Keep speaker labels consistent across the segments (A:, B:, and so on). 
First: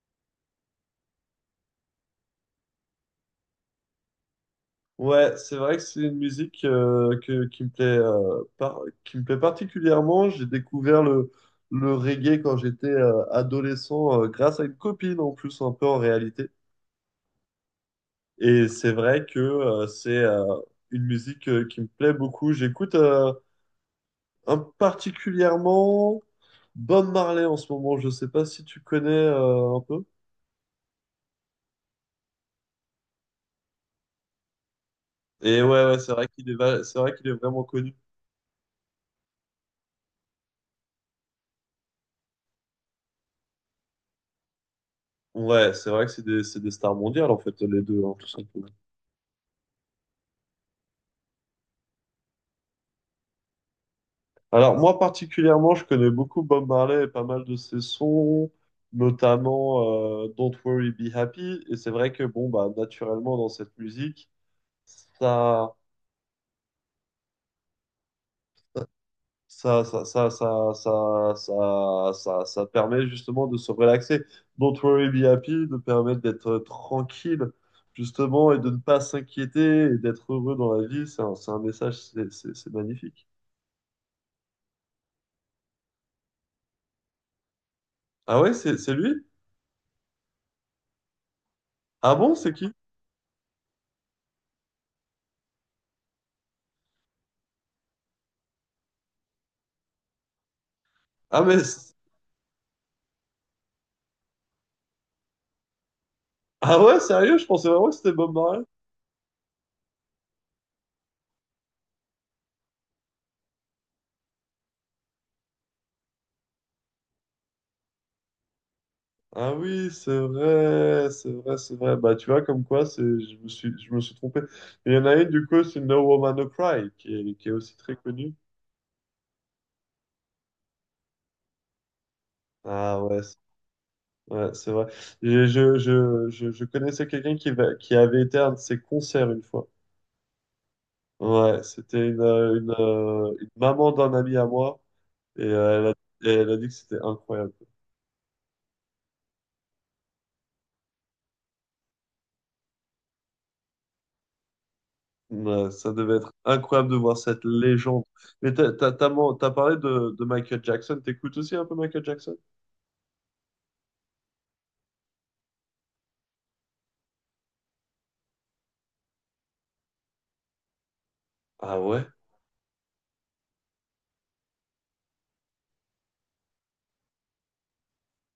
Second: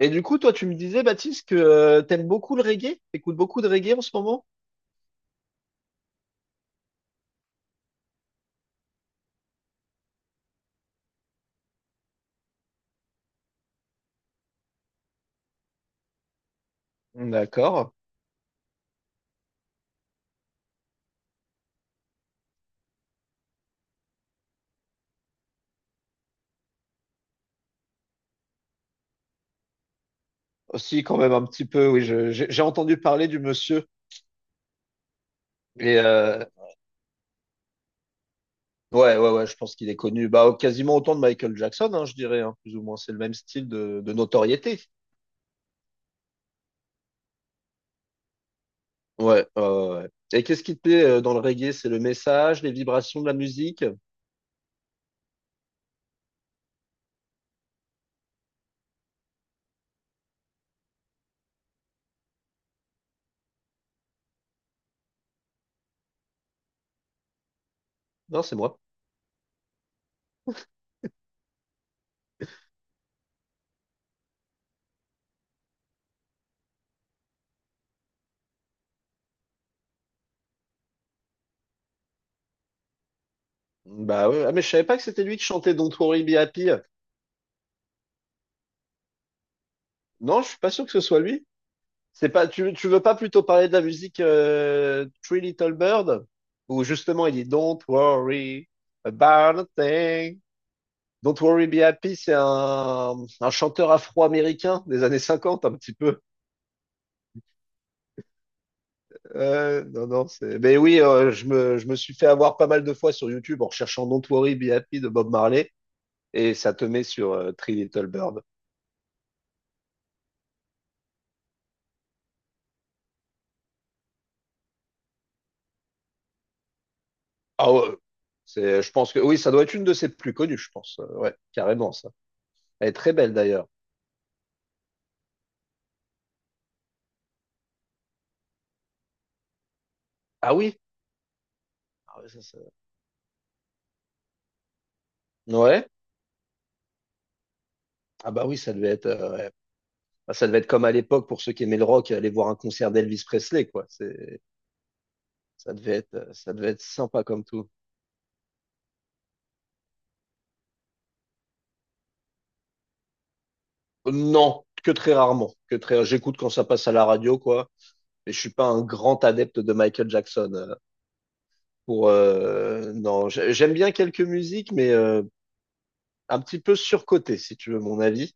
A: Et du coup, toi, tu me disais, Baptiste, que t'aimes beaucoup le reggae? T'écoutes beaucoup de reggae en ce moment?
B: Ouais, c'est vrai que c'est une musique qui me plaît, qui me plaît particulièrement. J'ai découvert le reggae quand j'étais adolescent grâce à une copine en plus un peu en réalité.
A: D'accord.
B: Et c'est vrai que c'est une musique qui me plaît beaucoup. J'écoute un particulièrement Bob Marley en ce moment. Je sais pas si tu connais un peu.
A: Aussi, quand même, un petit peu, oui, j'ai entendu parler du monsieur.
B: Et ouais, ouais,
A: Et
B: c'est vrai c'est vrai qu'il est vraiment connu.
A: ouais, ouais, ouais, je pense qu'il est connu. Bah, quasiment autant de Michael Jackson, hein, je dirais, hein, plus ou moins. C'est le même style de notoriété.
B: Ouais, c'est vrai que c'est des stars mondiales en fait les deux, hein, tout simplement.
A: Ouais, ouais, ouais. Ouais. Et qu'est-ce qui te plaît dans le reggae? C'est le message, les vibrations de la musique?
B: Alors, moi particulièrement, je connais beaucoup Bob Marley et pas mal de ses sons, notamment Don't Worry, Be Happy. Et c'est vrai que, bon, bah, naturellement, dans cette musique, ça,
A: Non, c'est moi.
B: ça permet justement de se relaxer. Don't Worry, Be Happy nous permet d'être tranquille, justement, et de ne pas s'inquiéter et d'être heureux dans la vie. C'est un message, c'est magnifique.
A: Bah ouais, ah, mais je savais pas que c'était lui qui chantait Don't Worry Be Happy.
B: Ah ouais, c'est lui?
A: Non, je suis pas sûr que ce soit lui.
B: Ah
A: C'est
B: bon,
A: pas,
B: c'est qui?
A: tu veux pas plutôt parler de la musique Three Little Bird, où justement il dit Don't worry about a thing. Don't
B: Ah, mais
A: worry be happy, c'est un chanteur afro-américain des années 50 un petit peu.
B: ah ouais, sérieux? Je pensais vraiment que c'était Bob Marley.
A: Non, non, c'est. Mais oui, je me suis fait avoir pas mal de fois sur YouTube en recherchant Don't worry be happy de Bob Marley, et ça te met sur Three Little Bird.
B: Ah oui, c'est vrai, c'est vrai, c'est vrai. Bah tu vois, comme quoi, je me suis trompé. Il y en a une, du coup, c'est No Woman No Cry, qui est
A: Ah
B: aussi très
A: ouais,
B: connue.
A: c'est, je pense que oui, ça doit être une de ses plus connues, je pense. Ouais, carrément ça. Elle est
B: Ah
A: très belle d'ailleurs.
B: ouais, c'est vrai. Je connaissais quelqu'un qui avait été à un de ses concerts une fois.
A: Ah oui.
B: Ouais, c'était
A: Ah ouais, ça, ça-
B: une maman d'un ami à moi, et
A: Ouais.
B: et elle a dit que c'était incroyable.
A: Ah bah oui, ça devait être, ouais. Bah, ça devait être comme à l'époque pour ceux qui aimaient le rock, aller voir un concert d'Elvis Presley, quoi. C'est,
B: Ouais, ça devait être
A: ça devait être
B: incroyable de voir
A: sympa
B: cette
A: comme tout.
B: légende. Mais t'as parlé de Michael Jackson. T'écoutes aussi un peu Michael Jackson?
A: Non, que très rarement. Que très, j'écoute quand ça passe à la radio, quoi. Mais je suis pas un grand adepte de Michael Jackson. euh,
B: Ah ouais?
A: Pour, euh, non, j'aime bien quelques musiques, mais un petit peu surcoté, si tu veux mon avis.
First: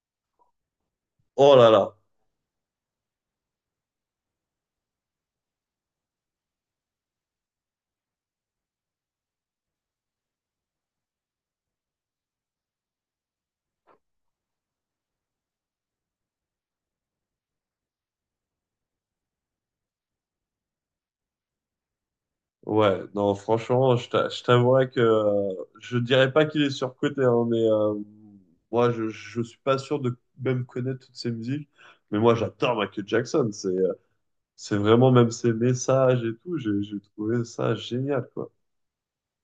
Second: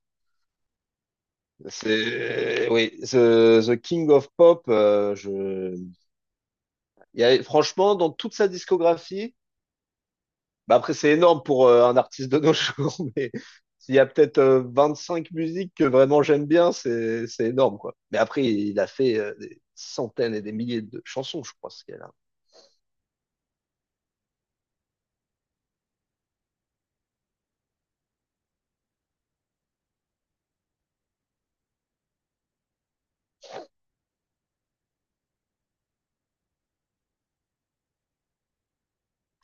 B: Oh là là.
A: C'est, oui, The King of Pop. Il y a, franchement, dans toute sa discographie. Bah après, c'est énorme pour un artiste de nos jours, mais s'il y a peut-être cinq musiques que vraiment j'aime bien, c'est énorme, quoi. Mais après, il a fait des centaines et des milliers de chansons, je crois, ce qu'il a.
B: Ouais, non, franchement, je t'avouerais que je dirais pas qu'il est surcoté, hein, mais moi, je suis pas sûr de même connaître toutes ses musiques. Mais moi, j'adore Michael Jackson. C'est vraiment même ses messages et tout. J'ai trouvé ça génial, quoi.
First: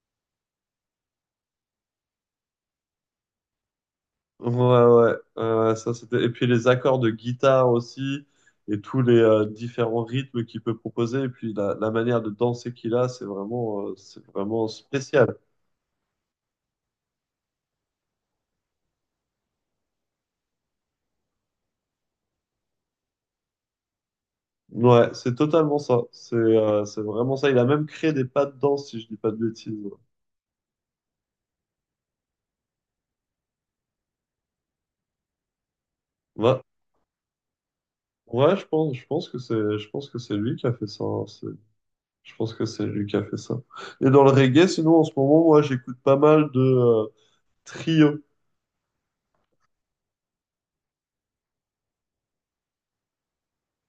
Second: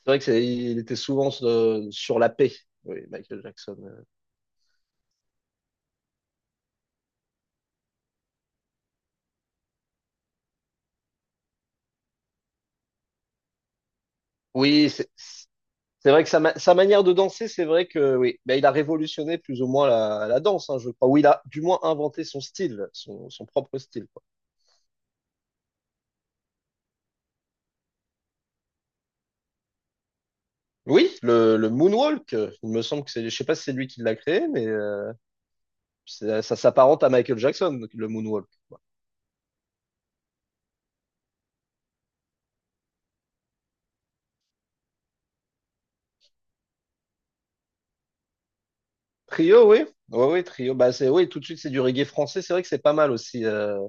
A: C'est vrai que il était souvent sur la paix, oui, Michael Jackson.
B: Ouais, ouais, ouais, ça c'était. Et puis les accords de guitare aussi, et tous les différents rythmes qu'il peut proposer, et puis la manière de danser qu'il a, c'est vraiment
A: Oui, c'est
B: spécial.
A: c'est vrai que sa manière de danser, c'est vrai que oui, bah, il a révolutionné plus ou moins la danse, hein, je crois. Ou il a du moins inventé son style, son propre style, quoi.
B: Ouais, c'est totalement ça. C'est vraiment ça. Il a même créé des pas de danse, si je dis pas de bêtises.
A: Oui, le moonwalk, il me semble que c'est, je sais pas si c'est lui qui l'a créé, mais ça
B: Ouais,
A: s'apparente à Michael Jackson, le
B: ouais,
A: moonwalk.
B: ouais, je pense que c'est lui qui a fait ça, hein. Je pense que c'est lui qui a fait ça. Et dans le reggae, sinon en ce moment, moi, j'écoute pas mal de Trio.
A: Trio, oui. Oui, oui, trio. Bah, c'est, oui, tout de suite, c'est du reggae français. C'est vrai que c'est pas mal aussi. euh,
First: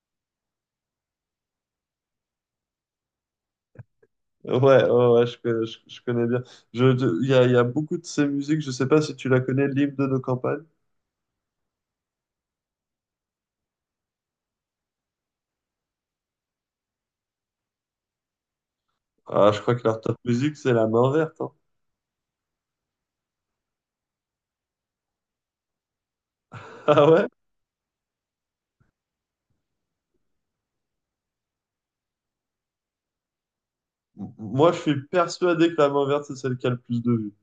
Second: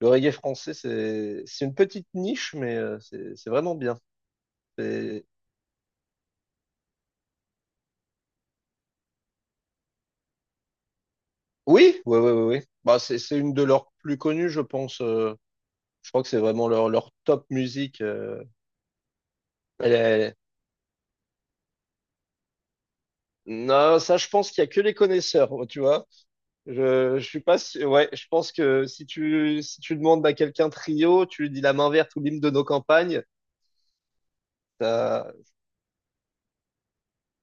A: le reggae français, c'est une petite niche, mais c'est vraiment bien.
B: Ouais, ouais,
A: C'est-
B: ouais, je connais bien. Il y a beaucoup de ces musiques, je sais pas si tu la connais, l'hymne de nos campagnes.
A: Oui, oui, oui, oui. Oui. Bah, c'est une de leurs plus connues, je pense. Je crois que c'est vraiment leur top musique.
B: Ah, je crois que
A: Elle
B: leur top
A: est-
B: musique, c'est la main verte, hein.
A: Non, ça, je pense qu'il y a que les connaisseurs, tu vois.
B: Ah
A: Je
B: ouais?
A: suis pas sûr- Ouais, je pense que si tu, demandes à quelqu'un trio, tu lui dis la main verte ou l'hymne de nos campagnes.
B: Moi, je suis
A: T'as-
B: persuadé que la main verte, c'est celle qui a le plus de vues.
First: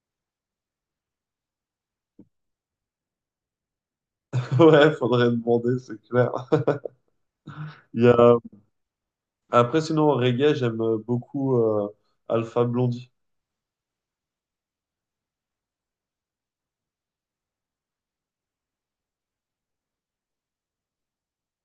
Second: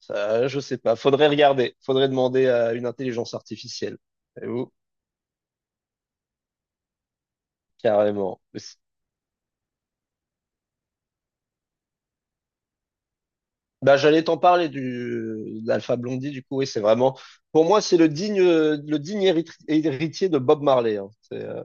A: Ça, je sais pas. Faudrait regarder. Faudrait demander à une intelligence artificielle. Et vous,
B: Ouais, faudrait demander, c'est clair. Il y a...
A: carrément. Mais c'est-
B: Après, sinon, en reggae, j'aime beaucoup Alpha Blondie.
A: Bah, j'allais t'en parler d'Alpha Blondie, du coup, oui, c'est vraiment, pour moi, c'est le digne, héritier de Bob Marley. Hein. C'est, euh,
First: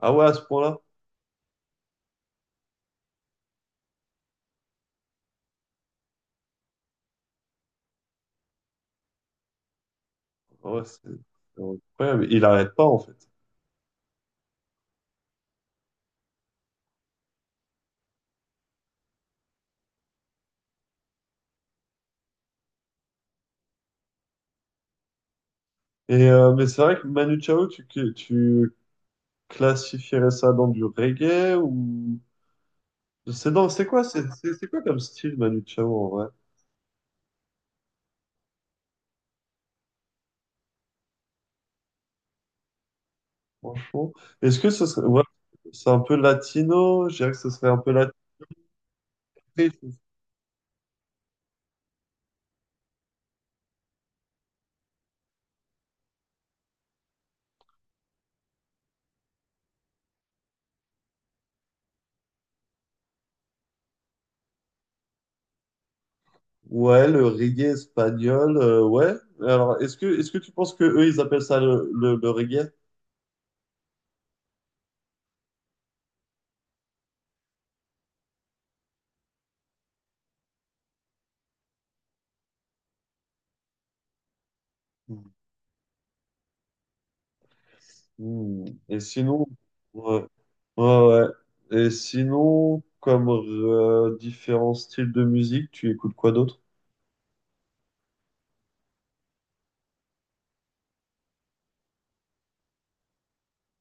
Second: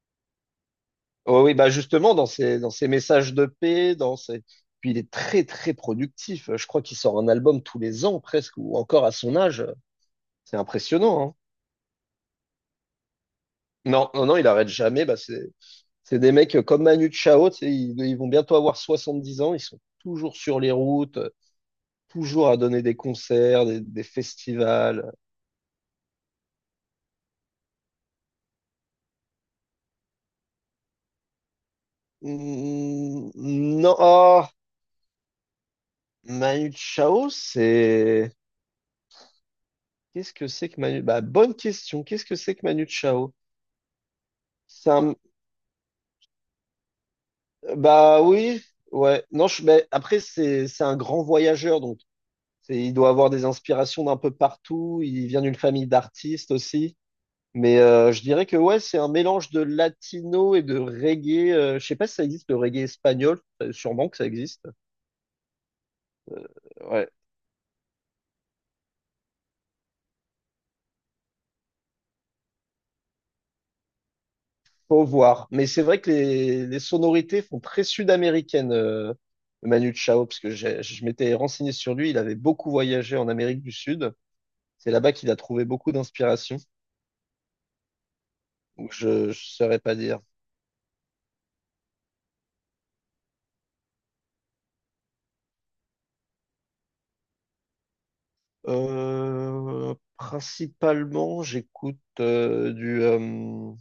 B: Ah ouais, à ce point-là?
A: oh oui, bah, justement, dans ses messages de paix, puis il est très, très productif. Je crois qu'il sort un album tous les ans, presque, ou encore à son âge. C'est
B: Ouais, c'est
A: impressionnant, hein.
B: c'est incroyable. Il arrête pas, en fait.
A: Non, non, non, il arrête jamais. Bah, c'est des mecs comme Manu Chao, tu sais, ils vont bientôt avoir 70 ans, ils sont toujours sur les routes, toujours à donner des concerts, des festivals.
B: Et, mais c'est vrai que Manu Chao, tu classifierais ça dans du reggae ou...
A: Mm,
B: C'est non,
A: non, ah,
B: c'est quoi comme style Manu Chao en vrai,
A: Manu Chao, c'est... Qu'est-ce que c'est que Manu... Bah, bonne question, qu'est-ce que c'est que Manu Chao?
B: franchement? Est-ce que ce
A: C'est
B: serait,
A: un-
B: ouais, c'est un peu latino? Je dirais que ce serait un peu latino.
A: Bah oui, ouais. Non, je... mais après, c'est un grand voyageur, donc il doit avoir des inspirations d'un peu partout, il vient d'une famille d'artistes aussi. Mais je dirais que ouais, c'est un mélange de latino et de reggae. Je sais pas si ça existe, le reggae espagnol. Sûrement que ça existe. Euh,
B: Ouais,
A: ouais,
B: le reggae espagnol, ouais. Alors, est-ce que tu penses que eux, ils appellent ça le reggae?
A: faut voir. Mais c'est vrai que les sonorités font très sud-américaines, Manu Chao, parce que je m'étais renseigné sur lui. Il avait beaucoup voyagé en Amérique du Sud. C'est là-bas qu'il a trouvé beaucoup d'inspiration.
B: Hmm.
A: Donc
B: Et
A: je
B: sinon,
A: saurais pas dire.
B: ouais, ouais, ouais. Et sinon, comme différents styles de musique, tu écoutes quoi d'autre?
A: Principalement, j'écoute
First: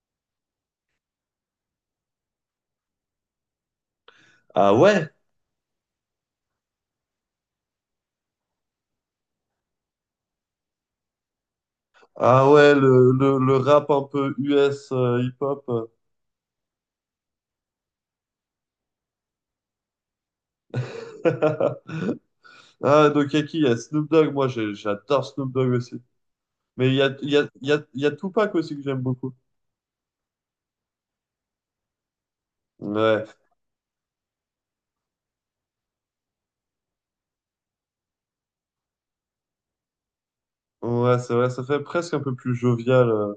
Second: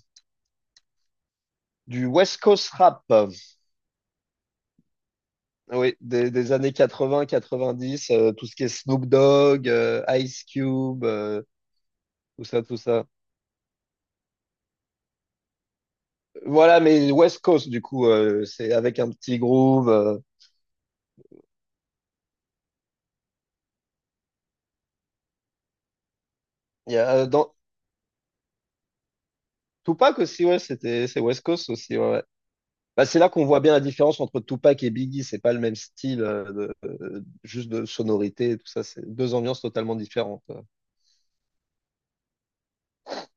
A: du West Coast rap.
B: Ah ouais,
A: Oui, des années 80, 90, tout ce qui est Snoop Dogg, Ice Cube, tout
B: ah
A: ça,
B: ouais,
A: tout ça.
B: le rap un peu US hip-hop.
A: Voilà, mais West Coast, du coup, c'est avec un petit groove.
B: Ah, donc, il y a qui? Il y a Snoop Dogg. J'adore Snoop Dogg aussi. Mais
A: Il
B: il
A: y
B: y
A: a,
B: a, il y a,
A: dans...
B: il y a, il y a Tupac aussi que j'aime beaucoup.
A: Tupac aussi, ouais, c'était, c'est West Coast aussi, ouais. Ouais. Bah, c'est
B: Ouais,
A: là qu'on voit bien la différence entre Tupac et Biggie. C'est pas le même style, juste de sonorité et tout ça. C'est deux ambiances totalement différentes.
B: ouais, c'est vrai, ça fait presque un peu plus jovial.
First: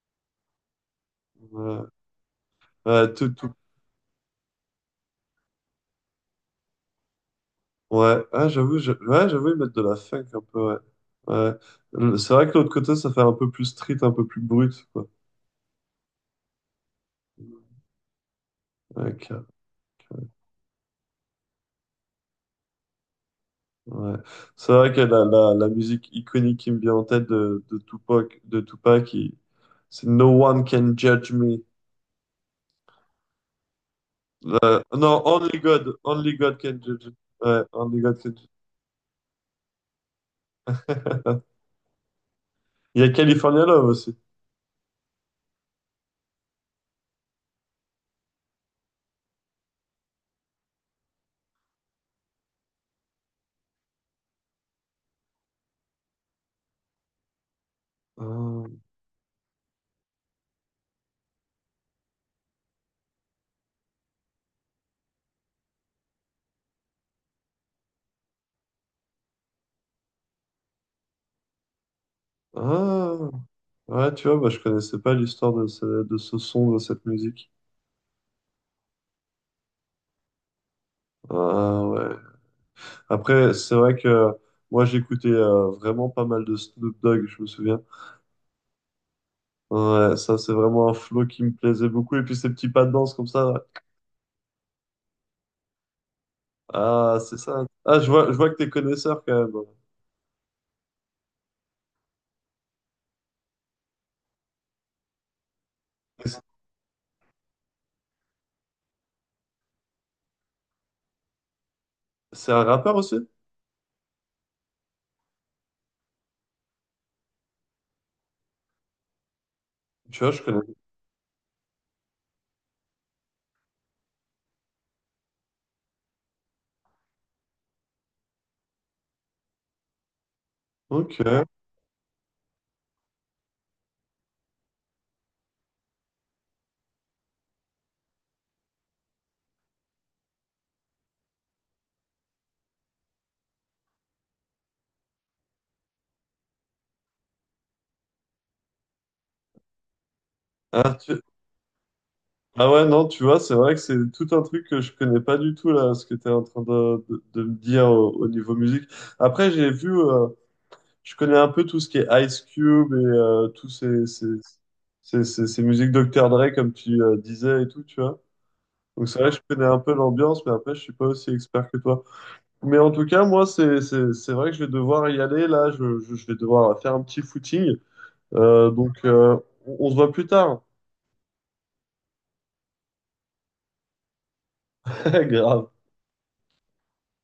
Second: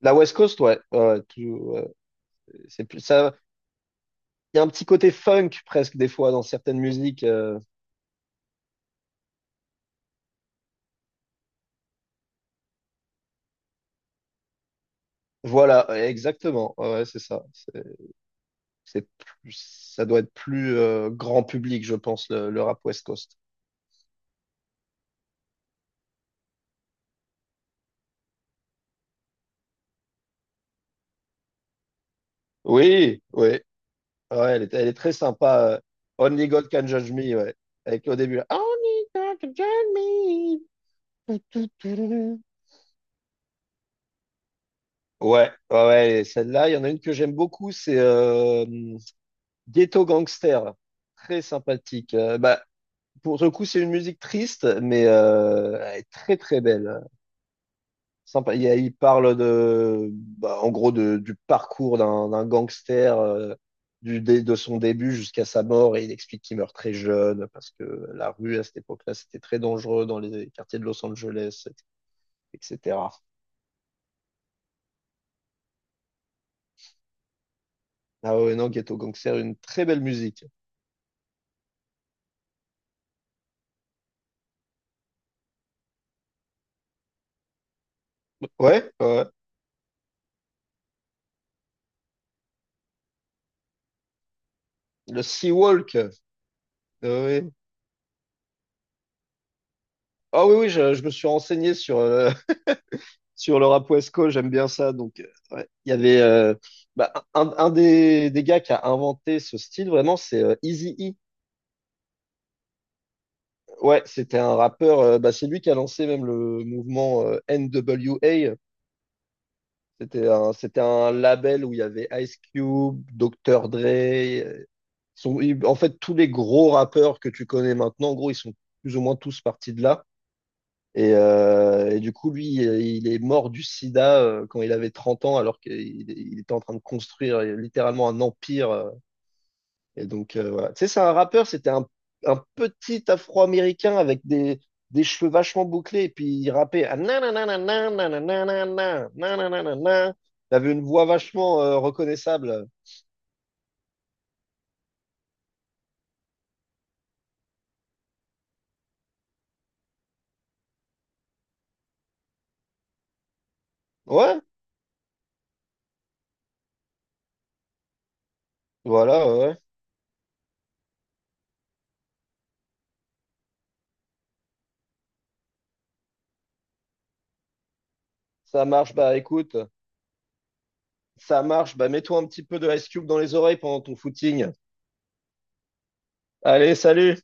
A: La West Coast, ouais, ouais, ouais, tout,
B: Ouais,
A: ouais, c'est plus
B: ouais, tout,
A: ça.
B: tout.
A: Il y a un petit côté funk presque des fois dans certaines musiques.
B: Ouais, ah, j'avoue, ouais, j'avoue, ils mettent de la funk un peu, ouais. Ouais. C'est vrai que l'autre côté, ça fait un peu plus street, un peu plus brut, quoi.
A: Voilà, exactement. Ouais, ouais, c'est ça. C'est
B: Ok,
A: ça doit être plus grand public, je pense, le rap West Coast.
B: ouais. C'est vrai que la musique iconique qui me vient en tête de Tupac, c'est No One Can Judge Me.
A: Oui, oui. Ouais, elle est, elle est très
B: Non, Only
A: sympa.
B: God. Only
A: Only
B: God
A: God
B: can
A: Can
B: judge
A: Judge
B: it.
A: Me, ouais.
B: Ouais, Only
A: Avec le
B: God can
A: début, là,
B: judge
A: Only God Can Judge Me.
B: it.
A: Tout, tout, tout, tout, tout.
B: Il y a California Love aussi.
A: Ouais, ouais, ouais, et celle-là, il y en a une que j'aime beaucoup, c'est Ghetto Gangster. Très sympathique. Bah, pour le coup, c'est une musique triste, mais elle est très très belle. Sympa.
B: Ah,
A: Il parle de, bah, en gros de- du parcours d'un gangster, de son début jusqu'à sa mort, et il explique qu'il meurt très jeune parce que la rue à cette époque-là, c'était très dangereux dans les quartiers de Los Angeles, etc.
B: ah, ouais, tu vois, bah, je connaissais pas l'histoire de ce son, de cette musique.
A: Ah ouais, non, Ghetto Gangster, une très belle musique.
B: Ah, ouais. Après, c'est vrai que moi, j'écoutais vraiment pas mal de Snoop Dogg, je me souviens.
A: Ouais, ouais.
B: Ouais, ça, c'est vraiment un flow qui me plaisait beaucoup. Et puis, ces petits pas de danse comme ça, là.
A: Le Sea Walk. Ah
B: Ah, c'est
A: oui,
B: ça. Ah, je vois que t'es connaisseur quand même.
A: ah oui, oui, je me suis renseigné sur, sur le rap West Coast, j'aime bien ça. Donc, ouais, il y avait
B: Et C'est
A: bah, un des gars qui a inventé ce style, vraiment, c'est Eazy E.
B: c'est un rappeur aussi?
A: Ouais, c'était un rappeur, bah, c'est lui qui a lancé même le mouvement NWA.
B: Tu
A: C'était
B: vois, je
A: un,
B: connais.
A: c'était un label où il y avait Ice Cube, Dr. Dre. En fait, tous les gros rappeurs que tu connais maintenant, en gros, ils sont plus ou moins tous partis de là. Et,
B: Ok.
A: euh, et du coup, lui, il est mort du sida quand il avait 30 ans, alors qu'il il était en train de construire littéralement un empire. Et donc, voilà. Tu sais, c'est un rappeur, c'était un, petit Afro-Américain avec des cheveux vachement bouclés, et puis il rappait. Ah, nananana, nananana, nananana. Il avait une
B: ah
A: voix
B: tu,
A: vachement reconnaissable.
B: ah ouais, non, tu vois, c'est vrai que c'est tout un truc que je connais pas du tout, là, ce que tu es en train de me dire au niveau musique. Après, j'ai vu, je connais un peu tout ce qui est Ice Cube et tous
A: Ouais,
B: ces musiques Dr. Dre, comme tu disais et tout, tu vois. Donc c'est
A: voilà,
B: vrai que
A: ouais.
B: je
A: Ouais.
B: connais un peu l'ambiance, mais après, je suis pas aussi expert que toi. Mais en tout cas, moi, c'est vrai que je vais devoir y aller, là, je vais devoir faire un petit footing.
A: Ça marche,
B: Donc,
A: bah écoute,
B: on se voit plus tard.
A: ça marche, bah mets-toi un petit peu de Ice Cube dans les oreilles pendant ton footing.
B: Grave.
A: Allez, salut!